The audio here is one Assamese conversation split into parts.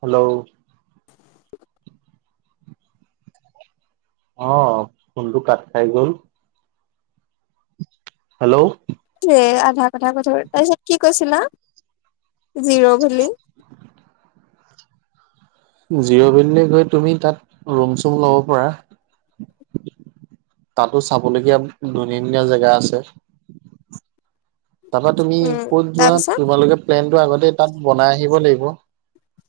হেল্লও। অ, ফোনটো কাট খাই গ'ল। হেল্লও। এ আধা কথা কোৱা পিছত তাৰ পিছত কি কৈছিলা? জিৰ' ভেলী? জিৰ' ভেলিলৈ গৈ তুমি তাত ৰুম-চুম ল'ব পাৰা। তাতো চাবলগীয়া ধুনীয়া ধুনীয়া জেগা আছে। তাপা তুমি উম ক'ত যোৱা তাৰপিছত তোমালোকে প্লেনটো আগতে তাত বনাই আহিব লাগিব।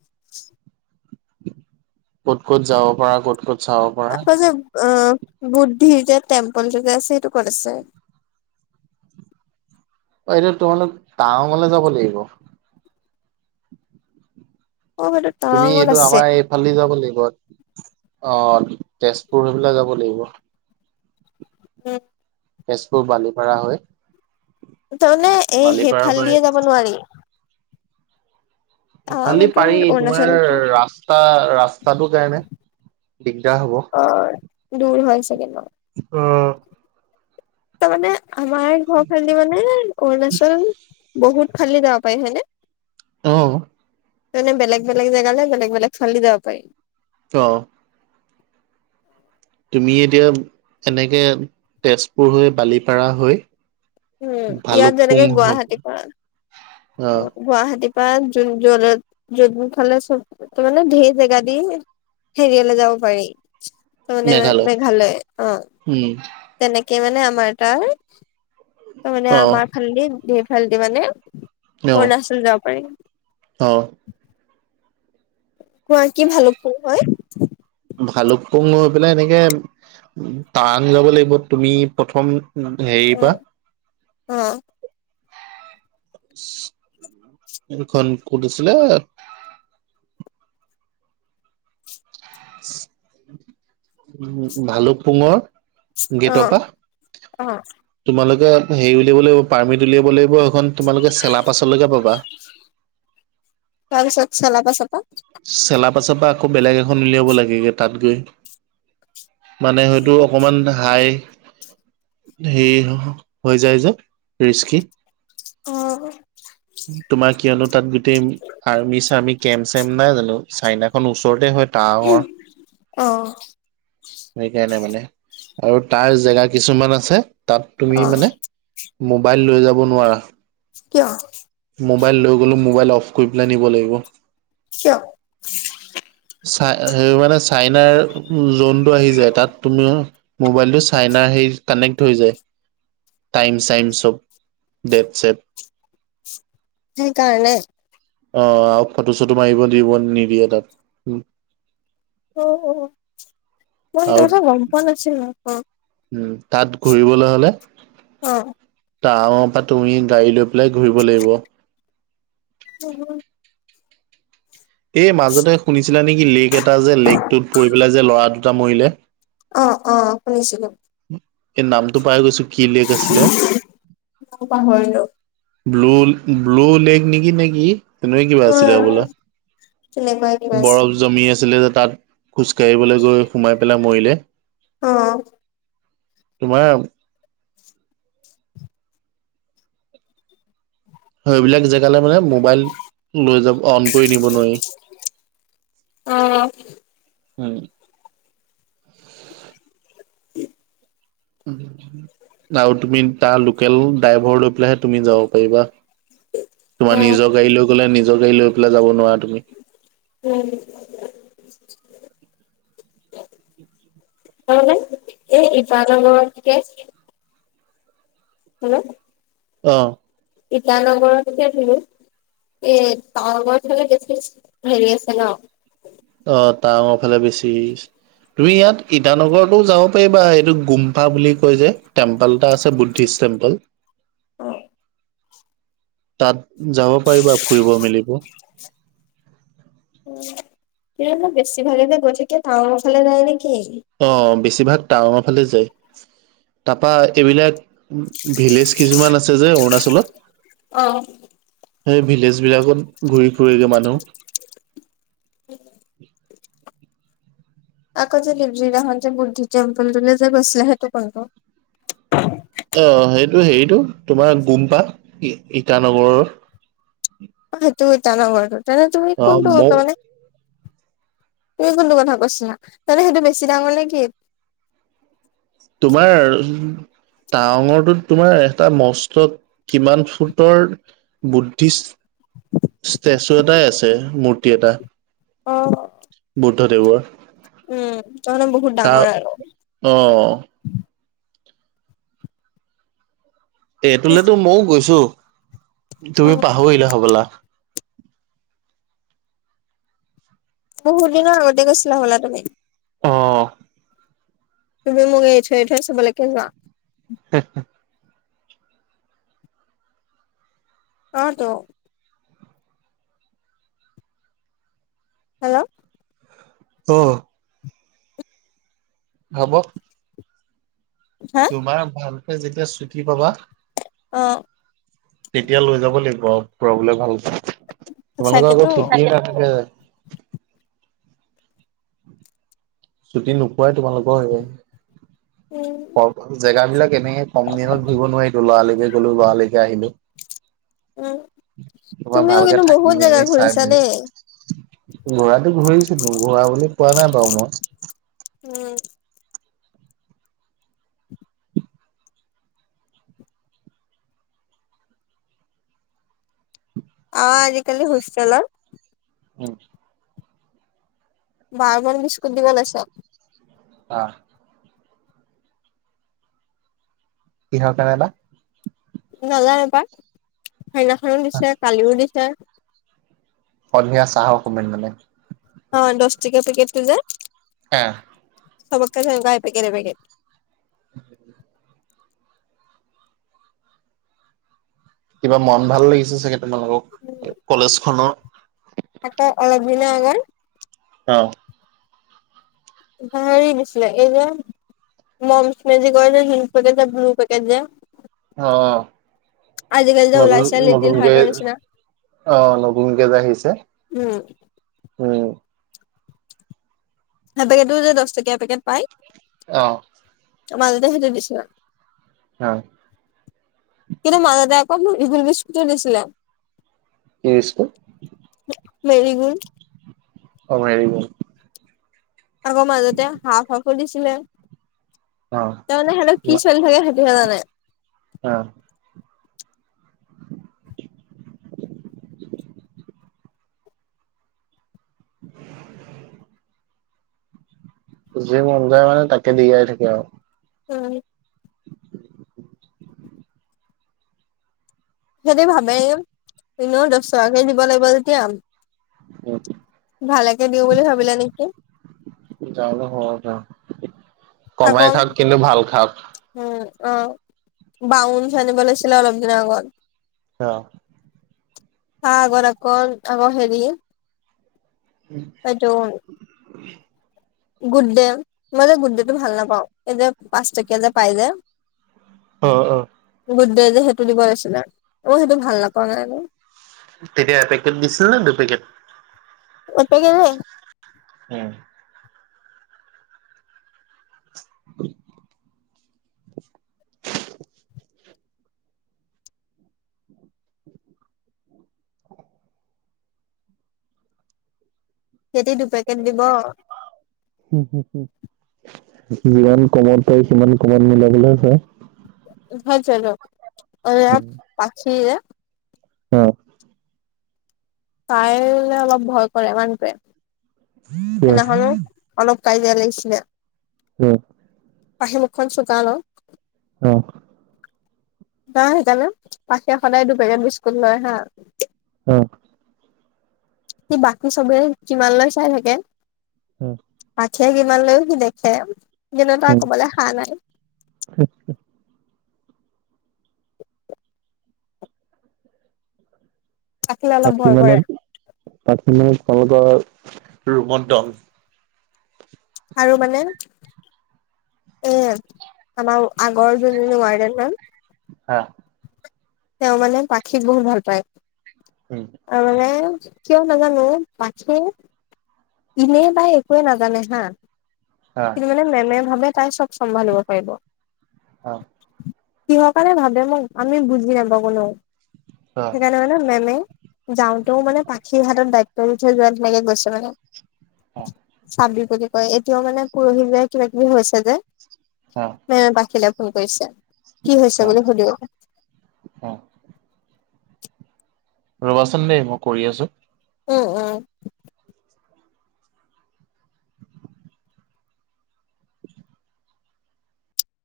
[unintelligible] ক'ত ক'ত যাও বা ক'ত ক'ত চাব পাৰা আকৌ যে আ বুদ্ধি যে টেম্পলটো যে আছে সেইটো ক'ত আছে? অ সেইটো তোমালোক টাৱনলে যাব লাগিব। অ সেইটো তুমি টাৱাঙত এইটো আছে আমাৰ এইফালদি যাব লাগিব। অ তেজপুৰ হৈ পেলাই যাব লাগিব। উ তেজপুৰ বালিপাৰা হৈ তাৰমানে এই বালিপাৰা পৰা সেইফালদিয়ে যাব নোৱাৰি। ইফালদি টাৱাঙতো পাৰি তোমাৰ অৰুণাচলতো ৰাস্তা ৰাস্তাটোৰ কাৰণে দিগদাৰ হ'ব। অ দূৰ হৈছাগে ন? উম তাৰমানে আমাৰ ঘৰ ফালেদি মানে অৰুণাচল বহুত ফালে যাব পাৰি হয়নে? অঁ মানে বেলেগ বেলেগ জেগালে বেলেগ বেলেগ ফালেদি যাব পাৰি। অ তুমি এতিয়া সেনেকে তেজপুৰ হৈ, বালিপাৰা হৈ উম ইয়াত ভালুকপুং যেনেকে হ অ। গুৱাহাটী পা যোন জলত যোনফালে চমু মানে ধেই জেগা দি হেৰিয়ালে যাব পাৰি। তাৰ মানে মেঘালয়, অ। উম, তেনেকে মানে আমাৰ তাৰ, তাৰমানে অ', আমাৰ ফালেদি ধেইফালদি মানে অৰুণাচল যাব পাৰি। অহ কোৱা কি ভালোপুঙ হয়। ভালোপুঙ হৈ পেলাই এনেকে টাৱাং যাব লাগিব তুমি প্ৰথম- হেৰি পা- অঁ এখন কত আছিলে? উ ভালুক পুংৰ অ গেত পা অ তোমালোকে হেৰি উলিয়াব লাগিব পাৰ্মিট উলিয়াব লাগিব সেইখন তোমালোকে চেলা পাছললৈকে পাবা। তাৰ পিছত ছেলা পাছ পা? চেলা পাছৰ পৰা আকৌ বেলেগ এখন উলিয়াব লাগেগে তাত গৈ। মানে হয়তো অকমান হাই হে হৈ যায় যে ৰিস্কি। অ তোমাৰ কিয়নো তাত গোটেই। আৰ্মি চাৰ্মি কেম চেম নাই জানো চাইনাখন ওচৰতে হয়। টাৱাঙৰ উমহ অ, সেইকাৰণে মানে, আৰু তাৰ জেগা কিছুমান আছে তাত অ তুমি মানে। মোবাইল লৈ যাব নোৱাৰা। কিয়। মবাইল লই গলেও অফ কৰি পেলাই নিব লাগিব। কিয় চাই সেই মানে চাইনাৰ যোন- টো আহি যায় তাত তুমি মোবাইল টো চাইনাৰ হে কানেক্ট হৈ যায়। টাইম চাইম চব ডেত চেট। সেই কাৰণে অ আৰু ফটো চটো মাৰিব দিব নিদিয়ে তাত। অ মই সেইটো আৰু কথা গম পোৱা নাছিলোঁ অ। উম তাত ঘুৰিবলৈ হলে অ টাউন পৰা তুমি গাড়ী লৈ- পেলাই ঘূৰিব লাগিব। অহঁ এই মাজতে শুনিছিলা নেকি লেক এটা যে লেকটোত পৰি পেলাই যে ল'ৰা দুটা মৰিলে। অঁ অঁ শুনিছিলো। এই নামটো পাহৰি গৈছো কি লেক আছিলে। পাহৰিলো ব্ল ব্লু লেক নেকি নেকি নে কিবা আছিলে অ হ'বলা। তেনেকুৱাই। কিবা আছিল বৰফ জমি আছিলে যে তাত খোজকাঢ়িবলৈ গৈ সোমাই পেলাই মৰিলে। অঁ, তোমাৰ। সেইবিলাক জেগালৈ মানে মোবাইল লৈ যাব অন কৰি নিব নোৱাৰি। অহ। হুম। [unintelligible] আৰু তুমি তাৰ লোকেল ড্ৰাইভৰ লৈ পেলাইহে তুমি যাব পাৰিবা। তোমাৰ নিজৰ গাড়ী লৈ গলে নিজৰ গাড়ী লৈ পেলাই যাব নোৱাৰা তুমি। উম তাৰবাবে এই এফালৰ ঘৰতকে হুম, অ, ইটানগৰত গোটেই ঘূৰিলোঁ। এ তাৱাংঙৰ পিনে বেছি হেৰি আছে ন। অ তাৱাংঙৰ ফালে বেছি। তুমি ইয়াত ইটানগৰতো যাব পাৰিবা এইটো গুমফা বুলি কয় যে টেম্পল এটা আছে বু ধিছ ষ্টেম্পল। অ। তাত যাব পাৰিবা ফুৰিব মেলিব। বেছি ভাগে যে গৈ থাকে ৰৱাঙৰ ফালে যাই নেকি? অ বেছিভাগ টাৱাঙৰ ফালে যায়। তাৰপা এইবিলাক ভিলেজ কিছুমান আছে যে অৰুণাচলত। অহ। সেই ভিলেজ বিলাকত ঘূৰি ফুৰেগে মানুহ। [unintelligible] আকৌ যে যোনদিনা খন যে মোৰ বুদ্ধ তেম্পললে যে গৈছিলে সেইটো কোনটো? অ সেইটো হেৰিতটো তোমাৰ গুম্পা ইটানগৰৰ। অ সেইটো ইটানগৰৰ তেনে তুমি অ', কোনটো মৌ মানে তুমি কোনটো কথা কৈছা? তামানে সেইটো বেছি ডাঙৰ নে কি? তোমাৰ তাৱাঙৰটো তোমাৰ এটা মস্ত কিমান ফুটৰ বুদ্ধিষ্ট ষ্টেচু এটাই আছে মূৰ্তি এটা। অ। বুদ্ধদেৱৰ। উম তই মানে বহুত তা ডাঙৰ আৰু অ এটোলেতো মইও গৈছো তুমি অ পাহৰিলা হবলা। বহুত দিনৰ আগতে গৈছিলা হ'বলা তুমি। অহ। তুমি মোক অৰিঠৈ আৰিঠৈ চবলেকে যোৱা। [unintelligible] অ টো। হেল্ল'। অহ। হ'ব। হা তোমাৰ ভালকে যেতিয়া ছুটি পাবা, অ। তেতিয়া লৈ যাব লাগিব ফুৰাবলে ভালকে। তোমালোকৰ আকৌ সঁচাকেতো চুতিয়ে নাথাকে। ছুটি নোপোৱাই তোমালোকৰ সেইয়ে। উম। জেগা বিলাক এনেকে কম দিনত ঘুৰিব নোৱাৰিটো লৰালৈকে গ'লো লৰা লৰিকে আহিলো। উম তোমাৰ তুমিও ভালকে কিন্তু বহুত থাকি জেগা মেলি চাই ঘূৰিছা মেলি, দেই ঘোৰাটো ঘূৰিছিলো ঘূৰা বুলি কোৱা নাই বাৰু মই। উম। অ আজিকালি হোষ্টেলত। উম। বাৰবন বিস্কুট দিব লৈছোঁ। আ কিহৰ কাৰণে বা নাজানো পাই সেইদিনা খনো দিছে কালিও দিছে সন্ধিয়া চাহৰ সময়ত মানে অ দচ টকীয়া পেকেট টো যে এহ চবকে হেনকা এপেকেট এপেকেট কিবা মন ভাল লাগিছে চাগে তোমালোকক কলেজ খনৰ আকৌ অলপ দিনৰ আগত অহ হেৰি দিছিলে এই যে মমছ মেজিকৰ যে সেই থাকেযে ব্লু পেকেট যে অ আজিকালি যে লগোণ ওলাইছে লিটিল লগোণ যে হাৰ্টৰ নিচিনা অ লগোনকে যে আহিছে উম উম সেতৰ এটোও যে দচ টকীয়া পেকেট পায় অ মাজতে সেটো দিছিলে হয় কিন্তু মাজতে আকৌ ইগোল বিস্কুট টো দিছিলে কি বিস্কু মেৰি গুল। অ মেৰিগল। আকৌ মাজতে হাফ হাফো দিছিলে। অ তাৰমানে সিহঁতৰ কি চলি থাকে সেতিহে জানে। অহ। [unintelligible] যি মন যায় মানে তাকে দিয়াই থাকে আৰু নাজানো সিহতি ভাবেই এনেও দছ টকাকে দিব লাগিব যেতিয়া ভালেকে দিও বুলি ভাবিলে নেকি যানো হব পাৰে আকৌ কমাই খাওক কিন্তু ভাল খাওক উম অ বাউনচ্ আনিব লাগিছিলে অলপ দিনৰ আগত অ তা আগত আকল আগ হেৰি উম সেইটোন গুডডে মই গুড ডেটো ভাল নাপাওঁ এই যে পাঁচটকীয়া যে পাই যে। অহ, অহ। গুড ডে যে সেইটো দিব লৈছিলে অ সেইটো ভাল নাপাও কাৰণে তেতিয়া এ পেকেট দিছিল ন দুপেকেট। এপেকেটেই উম [unintelligible] [unintelligible] সেতি দুপেকেট দিব। হোঁ হোঁ হোঁ যিমান কমত পাৰি সিমান কমত মিলাবলৈ হে চায় হয় জাইল অয়া পখিয়ে অহ', তাইলে অলপ ভয় কৰে মানুহটোৱে [inaudible] সেইদনাখনো। কিয় অলপ কাজয়া লাগিছিলে। উম। পাহি মুখখন চোকা ন। অহ। পা সেইকাৰণে পাখিয়ে সদায় দুপেকেট বিস্কুট লয় হা। অহ', সি বাকী চবে কিমান লয় চাই থাকে। উম, পাখিয়ে কিমান লৈও সি দেখে কিন্তু তাৰ কবলে খা নাই। [inaudible] আচছা। পাখিলে অলপ পাখি ভয় মানে কৰে পাখি মানে [unintelligible] ৰুমত দন। আৰু মানে এ আমাৰ আগৰ যোনজনী ওৱাৰ্ডেন মেম হা তেওঁ মানে পাখিক বহুত ভাল পায়। উম। অ, মানে কিয় নাজানো পাখিৰ ইনে বাই একোৱে নাজানে হা হা কি মানে মেমে ভাবে তাই চব চম্ভালিব পাৰিব। আ কিহৰ কাৰণে ভাবে মোক আমি বুজি নাপাওঁ কোনেও অ সেইকাৰনে মানে আৰু মেমে যাওঁতেও মানে পাখিৰ হাতত দায়িত্ব দি থৈ যোৱা তেনেকে গৈছে মানে। অ', চাবি বুলি কয় এতিয়াও মানে পৰহি দিনা কিবা -কিবি হৈছে যে হা ত' এনে পাখিলে ফোন কৰিছে কি হৈছে বুলি সুধো [unintelligible] অহ। ৰবাচোন দে মই কৰি আছোঁ। অ', অ',